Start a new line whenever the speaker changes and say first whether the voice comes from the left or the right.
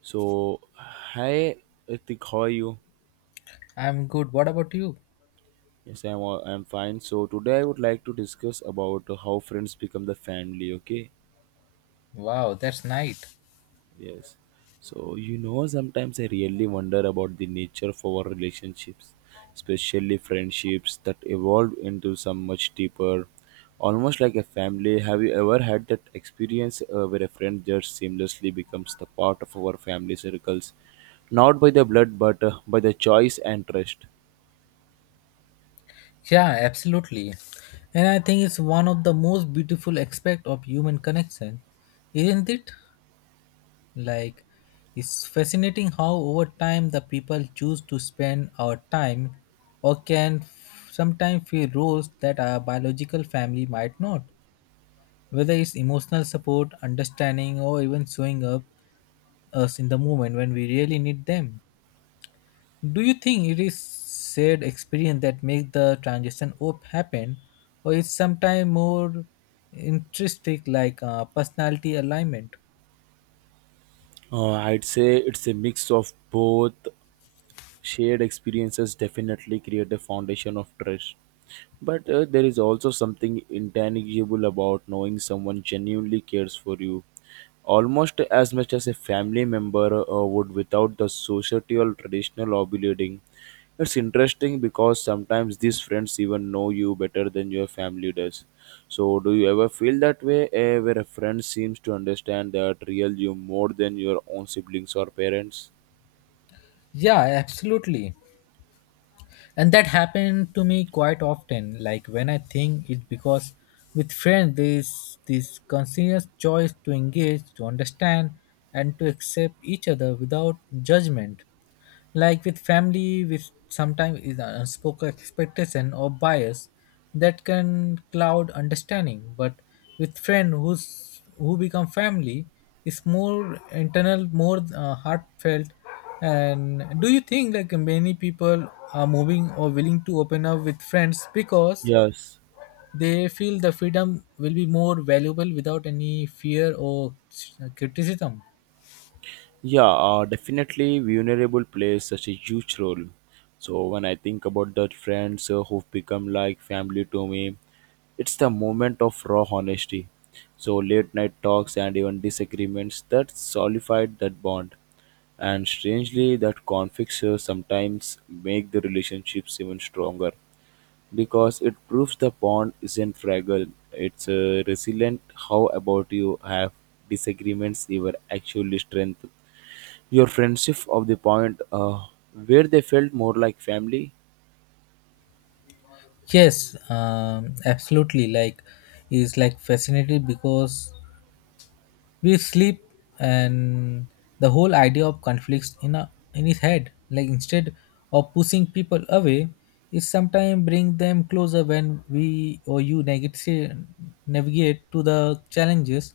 right: So, hi Ritik, how are you?
left: I'm good. What about you?
right: Yes, I'm fine. So today I would like to discuss about how friends become the family. Okay,
left: Wow, that's nice.
right: yes. So sometimes I really wonder about the nature of our relationships, especially friendships that evolve into some much deeper, almost like a family. Have you ever had that experience where a friend just seamlessly becomes the part of our family circles, not by the blood but by the choice and trust?
left: Yeah, absolutely. And I think it's one of the most beautiful aspect of human connection, isn't it? Like, it's fascinating how over time the people choose to spend our time or can sometimes fill roles that our biological family might not. Whether it's emotional support, understanding, or even showing up us in the moment when we really need them. Do you think it is shared experience that makes the transition op happen, or is sometimes more intrinsic, like personality alignment?
right: I'd say it's a mix of both shared experiences definitely create a foundation of trust but there is also something intangible about knowing someone genuinely cares for you almost as much as a family member would without the societal traditional obligating. It's interesting because sometimes these friends even know you better than your family does. So do you ever feel that way where a friend seems to understand that real you more than your own siblings or parents?
left: Yeah, absolutely. And that happened to me quite often. Like when I think it's because with friends there is this continuous choice to engage, to understand, and to accept each other without judgment. Like with family with sometimes is an unspoken expectation or bias that can cloud understanding, but with friend who's who become family is more internal, more heartfelt. And do you think like many people are moving or willing to open up with friends because
right: Yes.
left: they feel the freedom will be more valuable without any fear or criticism?
right: Yeah, definitely vulnerable plays such a huge role. So when I think about the friends who've become like family to me, it's the moment of raw honesty. So late night talks and even disagreements that solidified that bond. And strangely, that conflicts sometimes make the relationships even stronger because it proves the bond isn't fragile. It's resilient. How about you, have disagreements ever actually strengthened your friendship of the point where they felt more like family?
left: Yes, absolutely. Like, it's like fascinating because we sleep and the whole idea of conflicts in a, in his head. Like instead of pushing people away, it sometimes bring them closer when we or you navigate to the challenges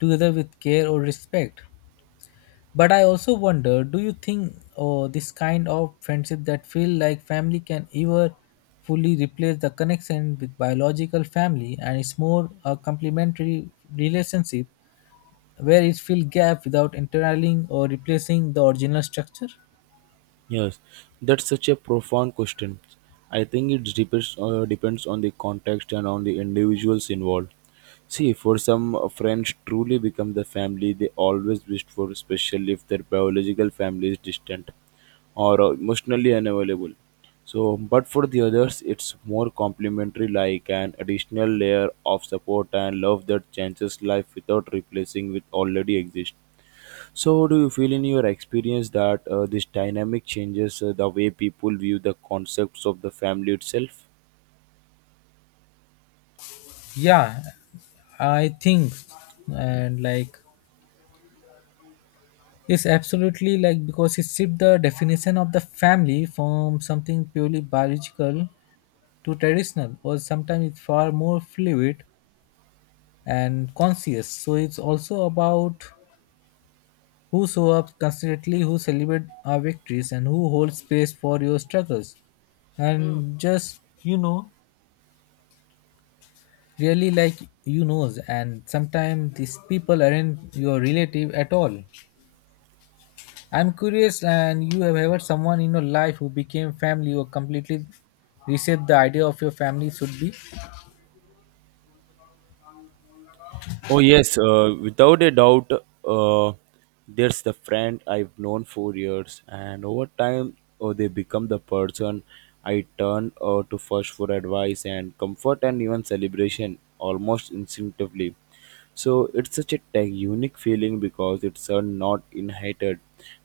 left: together with care or respect. But I also wonder, do you think oh, this kind of friendship that feel like family can ever fully replace the connection with biological family, and it's more a complementary relationship where it fill gap without entering or replacing the original structure?
right: Yes, that's such a profound question. I think it depends on the context and on the individuals involved. See, for some friends truly become the family they always wished for, especially if their biological family is distant or emotionally unavailable. So, but for the others, it's more complementary, like an additional layer of support and love that changes life without replacing with already exist. So, do you feel in your experience that this dynamic changes the way people view the concepts of the family itself?
left: Yeah, I think and like it's absolutely like because it shift the definition of the family from something purely biological to traditional, or sometimes it's far more fluid and conscious. So it's also about who show up constantly, who celebrate our victories, and who hold space for your struggles. And just really like you knows. And sometimes these people aren't your relative at all. I'm curious, and you have ever someone in your life who became family or completely reset the idea of your family should be?
right: Oh yes, without a doubt, uh, there's the friend I've known for years, and over time, oh, they become the person I turn to first for advice and comfort and even celebration almost instinctively. So it's such a tech unique feeling because it's not inherited.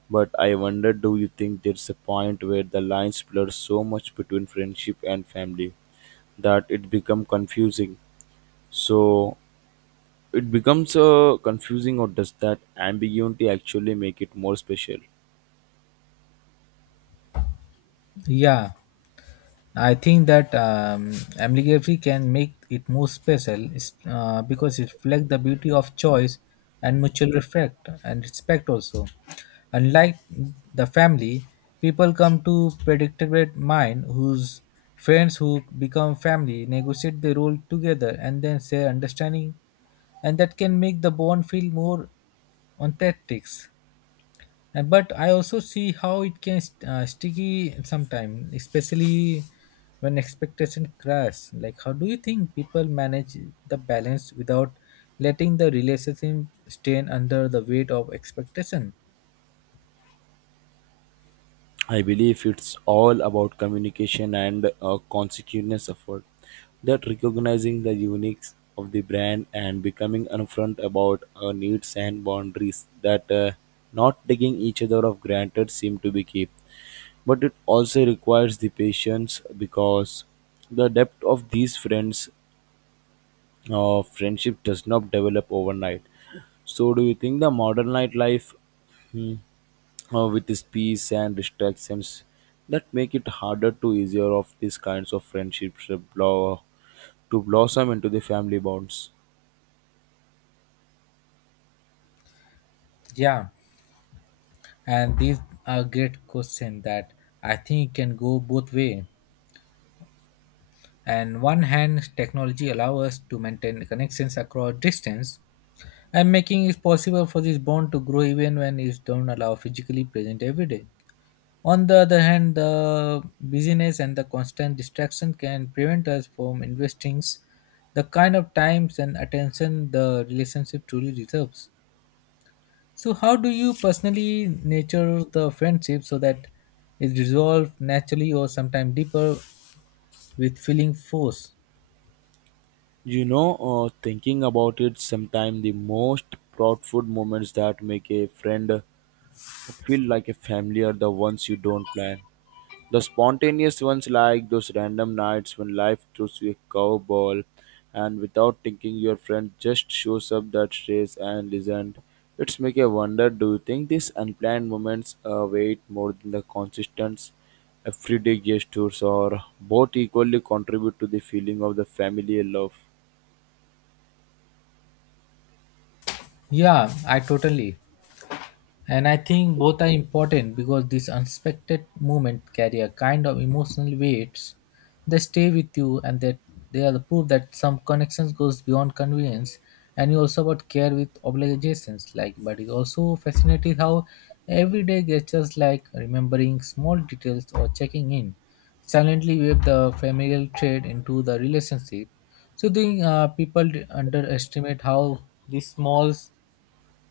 right: But I wonder, do you think there's a point where the lines blur so much between friendship and family that it become confusing? So it becomes confusing, or does that ambiguity actually make it more special?
left: Yeah. I think that ambiguity can make it more special because it reflects the beauty of choice and mutual respect and respect also. Unlike the family, people come to predictable mind whose friends who become family negotiate the role together and then share understanding, and that can make the bond feel more authentic. But I also see how it can sticky sometime, especially when expectation crash. Like how do you think people manage the balance without letting the relationship strain under the weight of expectation?
right: I believe it's all about communication and conscientious effort, that recognizing the uniques of the brand and becoming upfront about needs and boundaries, that not taking each other of granted seem to be key. But it also requires the patience because the depth of these friendship does not develop overnight. So, do you think the modern nightlife, hmm, with its peace and distractions, that make it harder to easier of these kinds of friendships to to blossom into the family bonds?
left: Yeah, and these are great question that I think can go both way. And one hand technology allow us to maintain connections across distance and making it possible for this bond to grow even when it don't allow physically present every day. On the other hand, the busyness and the constant distraction can prevent us from investing the kind of times and attention the relationship truly deserves. So, how do you personally nurture the friendship so that it resolves naturally or sometimes deeper with feeling force?
right: You know, thinking about it, sometimes the most proudful moments that make a friend feel like a family are the ones you don't plan. The spontaneous ones, like those random nights when life throws you a curveball and without thinking, your friend just shows up that stays and isn't. It's make you wonder, do you think these unplanned moments weight more than the consistent everyday gestures, or both equally contribute to the feeling of the familiar love?
left: Yeah, I totally. And I think both are important because these unexpected moments carry a kind of emotional weight. They stay with you, and that they are the proof that some connections goes beyond convenience and you also about care with obligations, like but it's also fascinating how everyday gestures like remembering small details or checking in silently weave the familial thread into the relationship. So I think people underestimate how these small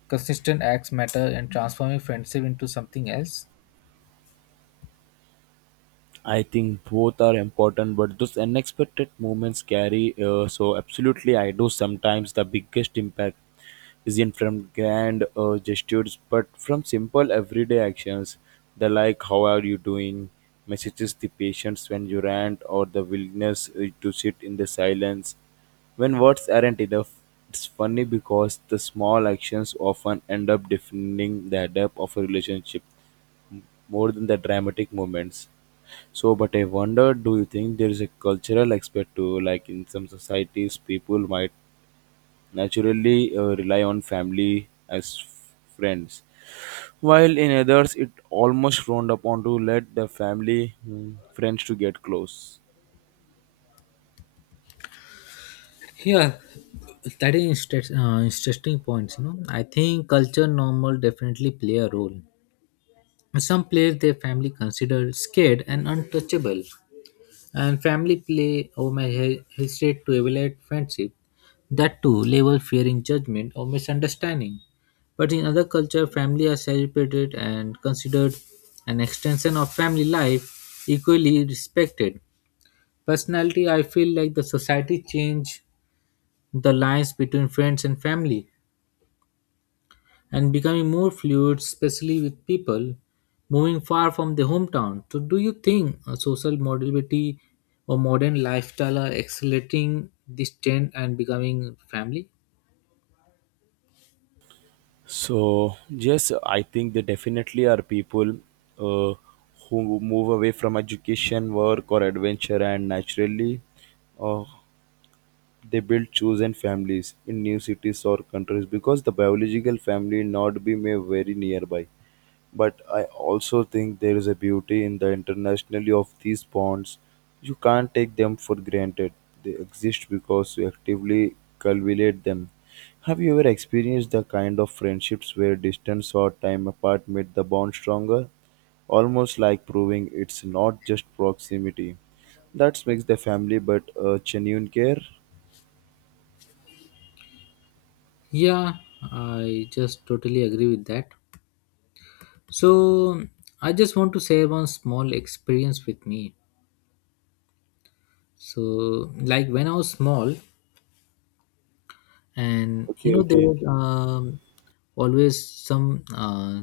left: consistent acts matter and transforming friendship into something else.
right: I think both are important, but those unexpected moments carry. So, absolutely, I do. Sometimes the biggest impact isn't from grand gestures, but from simple everyday actions. The like, how are you doing? Messages, the patience when you rant, or the willingness to sit in the silence. When words aren't enough, it's funny because the small actions often end up defining the depth of a relationship more than the dramatic moments. So, but I wonder, do you think there is a cultural aspect to, like in some societies, people might naturally rely on family as friends, while in others it almost frowned upon to let the family friends to get close.
left: Yeah, that is interest, interesting points. You know, I think culture normal definitely play a role. In some place, their family considered scared and untouchable, and family play or my hesitate to evaluate friendship. That too level fearing judgment or misunderstanding. But in other culture, family are celebrated and considered an extension of family life, equally respected. Personality, I feel like the society change the lines between friends and family and becoming more fluid, especially with people moving far from their hometown. So, do you think social mobility or modern lifestyle are accelerating this trend and becoming family?
right: So, yes, I think there definitely are people uh, who move away from education, work, or adventure, and naturally uh, They build chosen families in new cities or countries because the biological family not be may very nearby. But I also think there is a beauty in the internationally of these bonds. You can't take them for granted. They exist because you actively cultivate them. Have you ever experienced the kind of friendships where distance or time apart made the bond stronger? Almost like proving it's not just proximity. That makes the family but a genuine care.
left: Yeah, I just totally agree with that. So, I just want to share one small experience with me. So, like when I was small, and you
right: Okay,
left: know there
right: okay.
left: was always some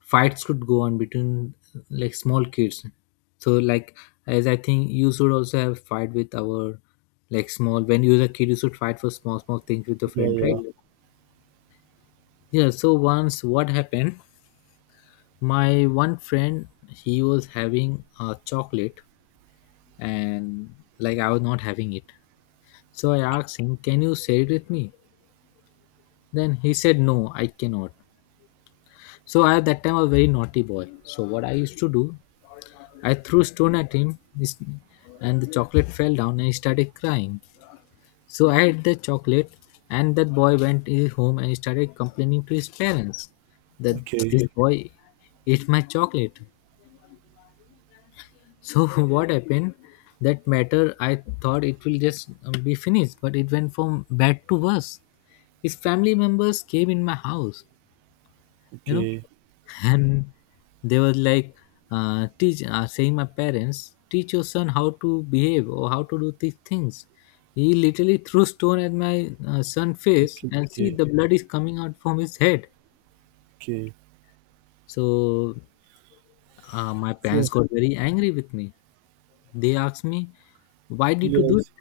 left: fights could go on between like small kids. So like as I think you should also have fight with our like small when you were a kid you should fight for small small things with your
right: Yeah,
left: friend,
right: yeah.
left: right? Yeah, so once what happened, my one friend he was having a chocolate, and like I was not having it, so I asked him can you share it with me. Then he said no I cannot. So I at that time I was a very naughty boy. So what I used to do, I threw stone at him, and the chocolate fell down and he started crying. So I had the chocolate, and that boy went his home and he started complaining to his parents that
right: Okay,
left: this boy ate my chocolate. So what happened? That matter I thought it will just be finished, but it went from bad to worse. His family members came in my house, you know,
right: okay,
left: and they were like teach saying my parents teach your son how to behave or how to do these things. He literally threw stone at my son face
right: okay,
left: and see
right: okay,
left: the blood is coming out from his head.
right: okay.
left: So my parents
right: So
left: got very angry with me. They asked me why did you do.
right: yes,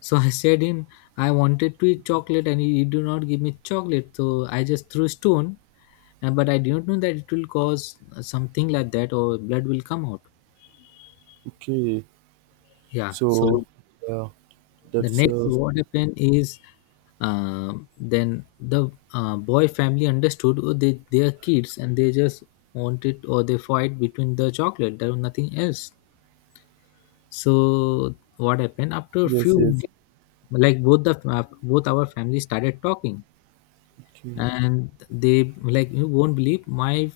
left: So I said him, I wanted to eat chocolate and he do not give me chocolate. So I just threw stone, but I didn't know that it will cause something like that or blood will come out.
right: okay.
left: Yeah.
right: So
left: So
right: yeah,
left: the
right: that's
left: next
right: also
left: what happened is then the boy family understood oh, they are kids and they just wanted or they fight between the chocolate. There was nothing else. So what happened after a
right: yes,
left: few
right: yes.
left: minutes, like both the both our family started talking
right: Okay,
left: and they like you won't believe my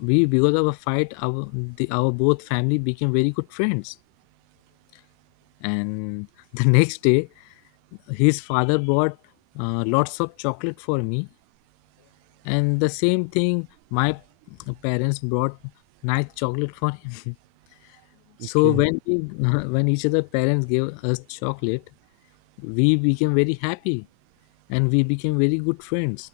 left: we because of a fight our our both family became very good friends and the next day his father bought lots of chocolate for me and the same thing my parents brought nice chocolate for him so
right: okay,
left: when we when each other parents gave us chocolate we became very happy and we became very good friends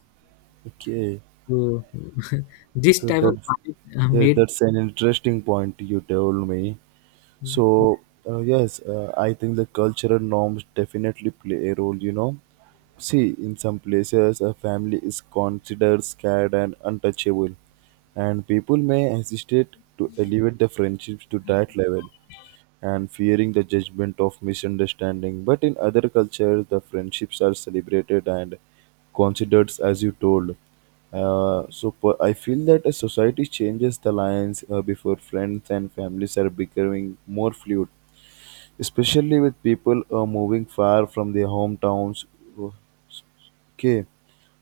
right: okay.
left: so this
right: So
left: type of
right: that's
left: fight
right: yes,
left: made.
right: that's an interesting point you told me. So, yes, I think the cultural norms definitely play a role. You know, see, in some places, a family is considered scared and untouchable, and people may hesitate to elevate the friendships to that level and fearing the judgment of misunderstanding. But in other cultures, the friendships are celebrated and considered, as you told. So I feel that a society changes the lines before friends and families are becoming more fluid, especially with people moving far from their hometowns. Okay,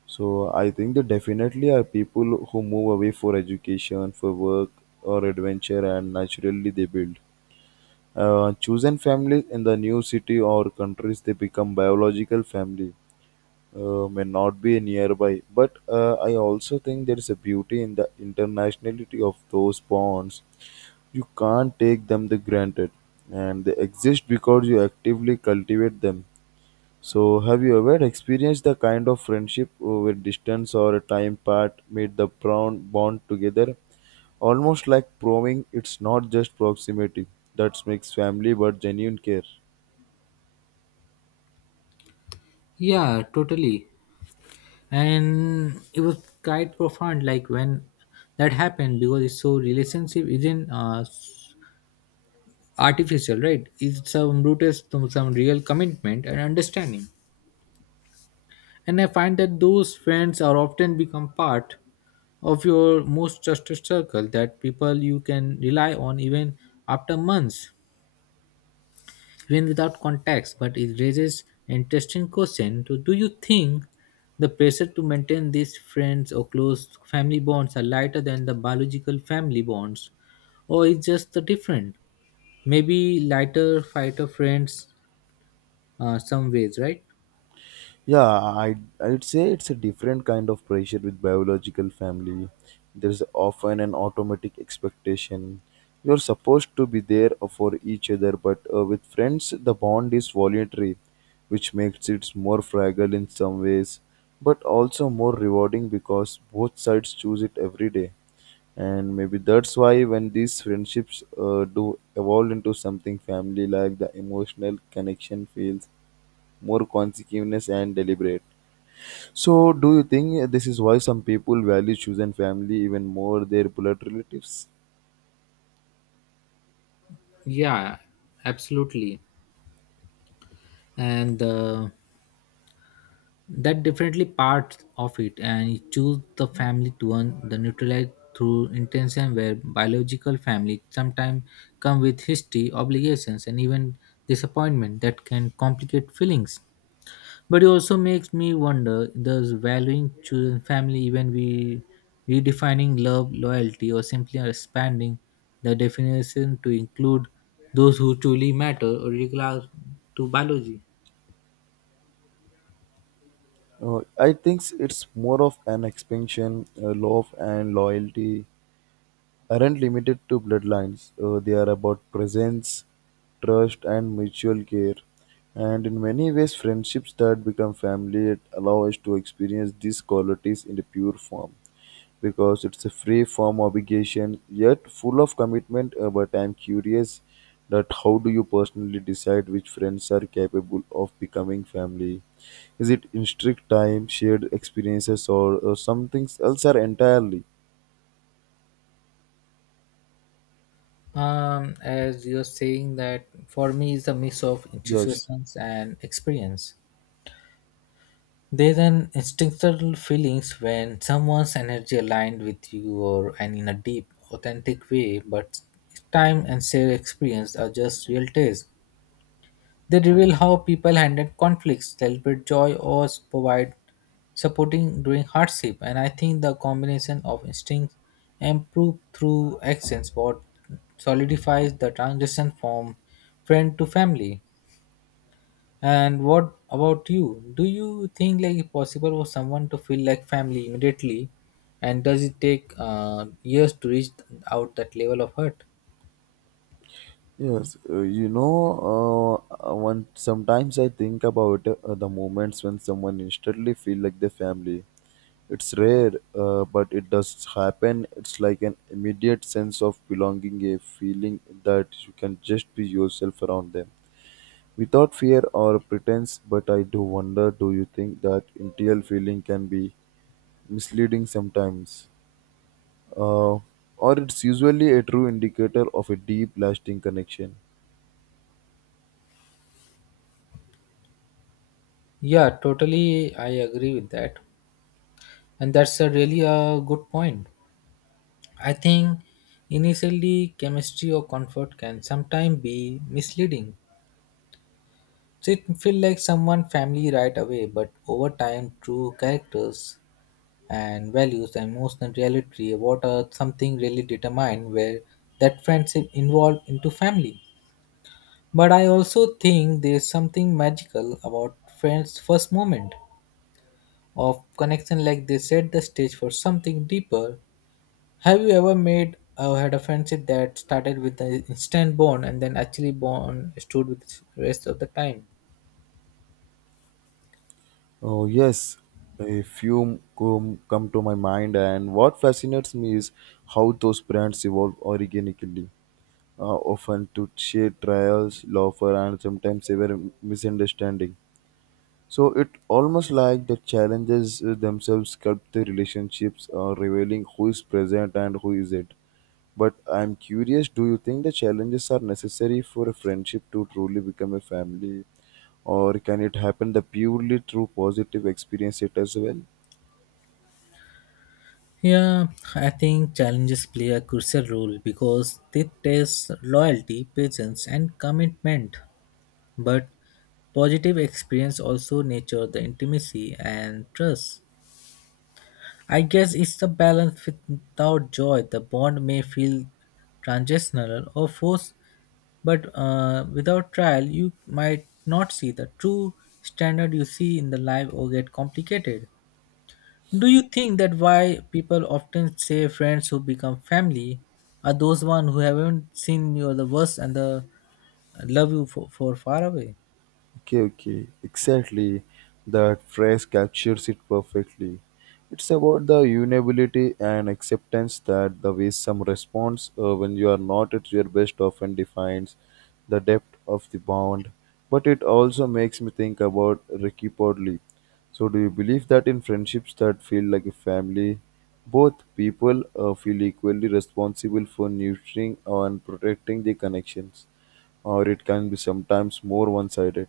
right: so I think there definitely are people who move away for education, for work or adventure, and naturally they build. Chosen families in the new city or countries they become biological family may not be nearby, but I also think there is a beauty in the internationality of those bonds. You can't take them the granted, and they exist because you actively cultivate them. So, have you ever experienced the kind of friendship where distance or time part made the bond together, almost like proving it's not just proximity that makes family but genuine care?
left: Yeah, totally. And it was quite profound, like when that happened, because it's so relationship isn't artificial, right? It's some rooted to some real commitment and understanding. And I find that those friends are often become part of your most trusted circle, that people you can rely on even after months, even without context. But it raises an interesting question. So, do you think the pressure to maintain these friends or close family bonds are lighter than the biological family bonds, or is just the different? Maybe lighter fighter friends, some ways, right?
right: Yeah, I'd say it's a different kind of pressure with biological family. There's often an automatic expectation. You're supposed to be there for each other, but with friends, the bond is voluntary, which makes it more fragile in some ways, but also more rewarding because both sides choose it every day. And maybe that's why when these friendships do evolve into something family like, the emotional connection feels more consequential and deliberate. So, do you think this is why some people value chosen family even more their blood relatives?
left: Yeah, absolutely. And that definitely part of it and you choose the family to earn the neutralize through intention where biological family sometimes come with history obligations and even disappointment that can complicate feelings. But it also makes me wonder does valuing children family even we redefining love loyalty or simply expanding the definition to include those who truly matter or regard to biology?
right: I think it's more of an expansion. Love and loyalty aren't limited to bloodlines. They are about presence, trust, and mutual care. And in many ways, friendships that become family allow us to experience these qualities in a pure form, because it's a free form obligation yet full of commitment. But I'm curious, that how do you personally decide which friends are capable of becoming family? Is it in strict time shared experiences, or something else are entirely?
left: As you're saying that for me is a mix of
right: Yes.
left: intuitions and experience. There's an instinctual feelings when someone's energy aligned with you or and in a deep, authentic way, but time and shared experience are just real taste. They reveal how people handle conflicts, celebrate joy, or provide supporting during hardship. And I think the combination of instincts and proof through actions what solidifies the transition from friend to family. And what about you? Do you think like it's possible for someone to feel like family immediately? And does it take years to reach out that level of hurt?
right: Yes, you know, one sometimes I think about the moments when someone instantly feel like the family. It's rare, but it does happen. It's like an immediate sense of belonging, a feeling that you can just be yourself around them without fear or pretense. But I do wonder, do you think that interior feeling can be misleading sometimes? Uh, or it's usually a true indicator of a deep, lasting connection?
left: Yeah, totally. I agree with that. And that's a really a good point. I think initially chemistry or comfort can sometimes be misleading. So it feel like someone family right away, but over time true characters and values and emotional reality what are something really determine where that friendship involved into family. But I also think there's something magical about friends' first moment of connection like they set the stage for something deeper. Have you ever made or had a friendship that started with an instant bond and then actually bond stood with the rest of the time?
right: Oh, yes. A few come to my mind, and what fascinates me is how those brands evolve organically, often to share trials, laughter, and sometimes severe misunderstanding. So it almost like the challenges themselves sculpt the relationships, revealing who is present and who isn't. But I'm curious, do you think the challenges are necessary for a friendship to truly become a family, or can it happen the purely through positive experience it as well?
left: Yeah, I think challenges play a crucial role because they test loyalty, patience, and commitment. But positive experience also nurture the intimacy and trust. I guess it's the balance without joy. The bond may feel transitional or forced. But without trial, you might not see the true standard you see in the live or get complicated. Do you think that why people often say friends who become family are those ones who haven't seen you the worst and the love you for far away?
right: Okay, okay, exactly. That phrase captures it perfectly. It's about the unability and acceptance that the way some response when you are not at your best often defines the depth of the bond. But it also makes me think about Ricky Podley. So, do you believe that in friendships that feel like a family, both people feel equally responsible for nurturing and protecting the connections, or it can be sometimes more one sided?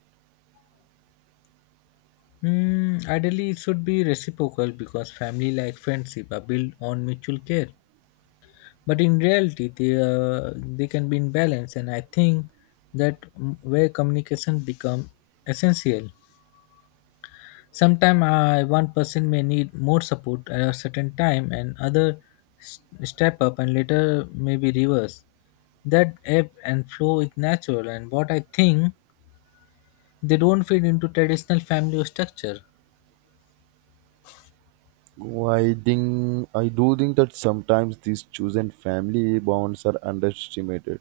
left: Mm, ideally, it should be reciprocal because family like friendship are built on mutual care. But in reality, they can be in balance, and I think that mm, where communication become essential. Sometimes one person may need more support at a certain time, and other step up, and later may be reversed. That ebb and flow is natural, and what I think they don't fit into traditional family structure.
right: Oh, I do think that sometimes these chosen family bonds are underestimated,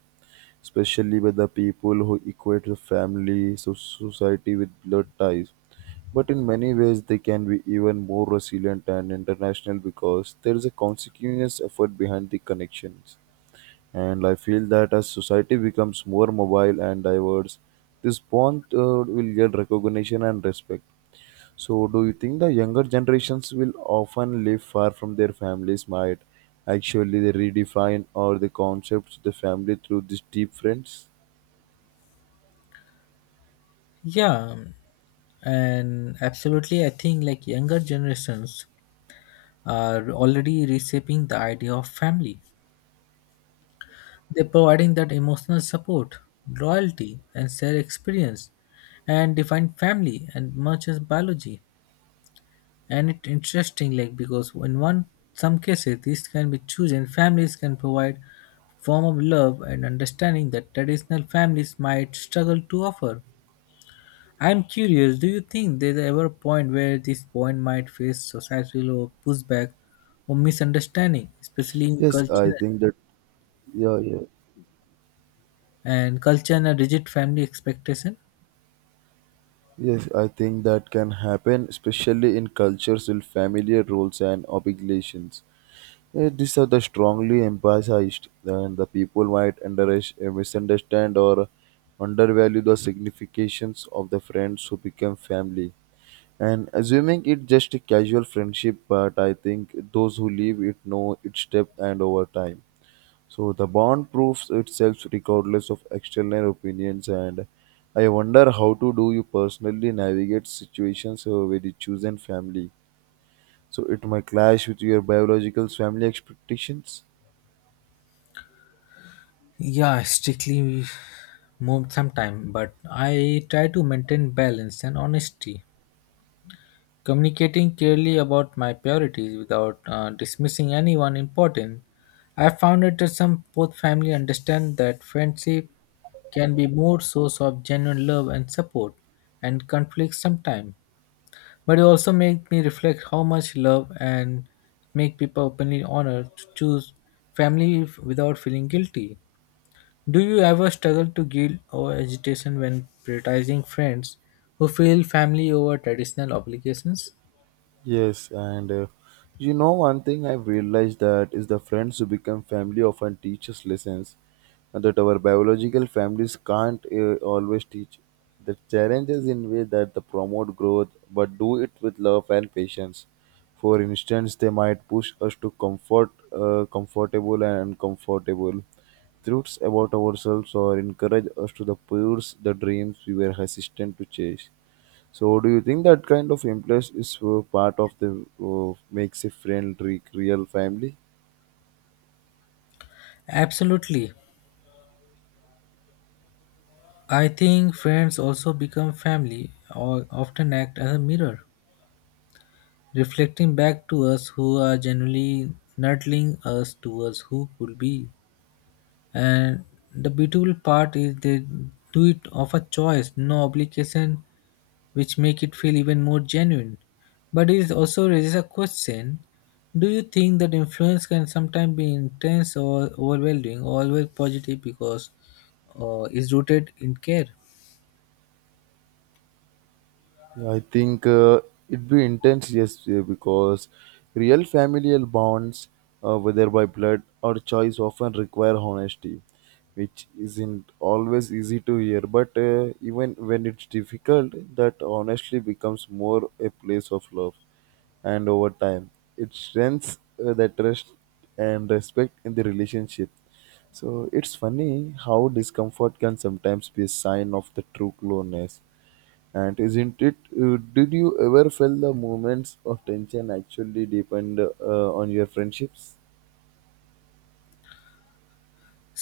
right: especially with the people who equate the family so society with blood ties. But in many ways, they can be even more resilient and international because there is a continuous effort behind the connections. And I feel that as society becomes more mobile and diverse, this bond will get recognition and respect. So, do you think the younger generations will often live far from their families might actually they redefine or the concepts of the family through these deep friends?
left: Yeah, and absolutely, I think like younger generations are already reshaping the idea of family. They're providing that emotional support, loyalty, and shared experience, and define family and much as biology. And it's interesting like because in one some cases these can be chosen families can provide form of love and understanding that traditional families might struggle to offer. I'm curious, do you think there's ever a point where this point might face societal or pushback or misunderstanding, especially in
right: Yes, I
left: culture
right: think that, yeah, yeah.
left: and culture and a rigid family expectation?
right: Yes, I think that can happen, especially in cultures with familiar roles and obligations. These are the strongly emphasized, and the people might misunderstand or undervalue the significations of the friends who become family, and assuming it's just a casual friendship. But I think those who leave it know its depth and over time. So the bond proves itself regardless of external opinions, and I wonder how to do you personally navigate situations with your chosen family. So it might clash with your biological family expectations.
left: Yeah, strictly moved sometime, but I try to maintain balance and honesty, communicating clearly about my priorities without dismissing anyone important. I found it that some both family understand that friendship can be more source of genuine love and support and conflict sometimes. But it also made me reflect how much love and make people openly honored to choose family without feeling guilty. Do you ever struggle to guilt or agitation when prioritizing friends who feel family over traditional obligations?
right: Yes, and you know, one thing I've realized that is the friends who become family often teach us lessons that our biological families can't always teach. The challenge is in way that they promote growth, but do it with love and patience. For instance, they might push us to comfortable and uncomfortable truths about ourselves, or encourage us to the pursue the dreams we were hesitant to chase. So, do you think that kind of influence is part of the makes a friend real family?
left: Absolutely. I think friends also become family or often act as a mirror, reflecting back to us who are generally nudging us towards who could be. And the beautiful part is they do it of a choice, no obligation, which make it feel even more genuine. But it also raises a question. Do you think that influence can sometimes be intense or overwhelming or always positive because it's rooted in care?
right: I think it'd be intense, yes, because real familial bonds, whether by blood or choice, often require honesty, which isn't always easy to hear. But even when it's difficult, that honestly becomes more a place of love, and over time, it strengthens that trust and respect in the relationship. So it's funny how discomfort can sometimes be a sign of the true closeness, and isn't it? Did you ever feel the moments of tension actually depend on your friendships?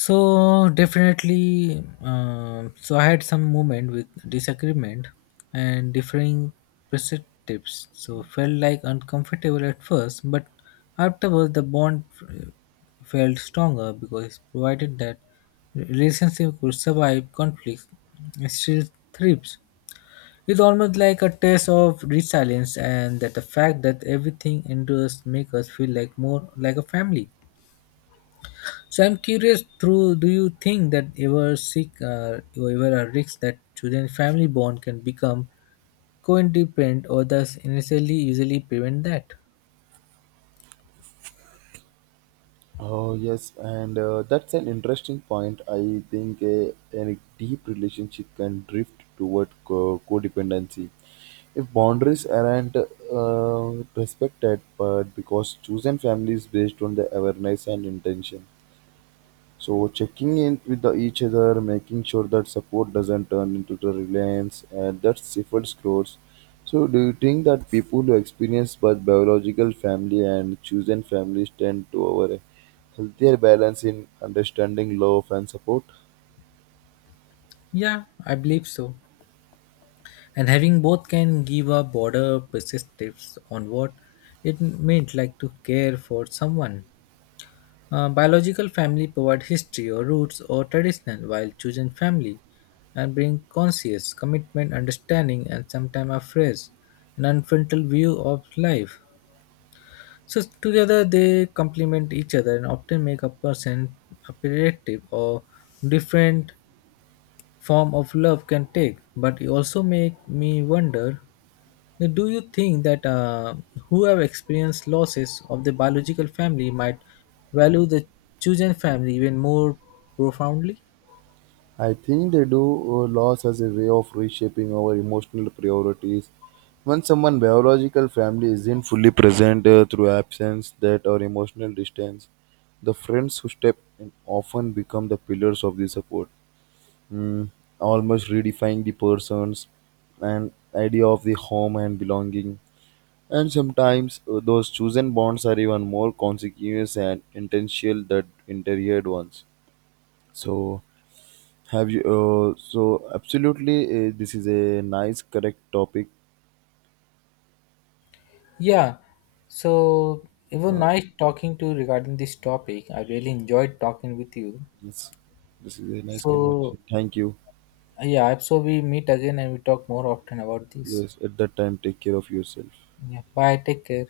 left: So definitely, so I had some moment with disagreement and differing perspectives, so felt like uncomfortable at first, but afterwards the bond felt stronger because it provided that relationship could survive conflicts and still thrives. It's almost like a test of resilience, and that the fact that everything endures makes us feel like more like a family. So I'm curious. Through, do you think that ever sick or ever a risk that children family bond can become co-independent or thus initially usually prevent that?
right: Oh yes, and that's an interesting point. I think a deep relationship can drift toward codependency if boundaries aren't respected, but because chosen families based on the awareness and intention. So checking in with each other, making sure that support doesn't turn into the reliance, and that stifles growth. So do you think that people who experience both biological family and chosen families tend to over a healthier balance in understanding love and support?
left: Yeah, I believe so. And having both can give a broader perspectives on what it meant like to care for someone. Biological family provide history or roots or tradition, while chosen family and bring conscious commitment, understanding, and sometimes a phrase, an unfrontal view of life. So together they complement each other and often make a person appreciative or different form of love can take. But it also make me wonder, do you think that who have experienced losses of the biological family might value the chosen family even more profoundly?
right: I think they do. Loss as a way of reshaping our emotional priorities. When someone biological family isn't fully present through absence, that or emotional distance, the friends who step in often become the pillars of the support, mm, almost redefining the persons and idea of the home and belonging. And sometimes those chosen bonds are even more consequential and intentional than interior ones. So have you? So absolutely, this is a nice, correct topic.
left: Yeah, so it was
right: Uh,
left: nice talking to you regarding this topic. I really enjoyed talking with you.
right: this, this is a nice
left: So
right: conversation. Thank you.
left: yeah, I hope so we meet again and we talk more often about this.
right: Yes, at that time, take care of yourself.
left: Yeah, bye. Take care.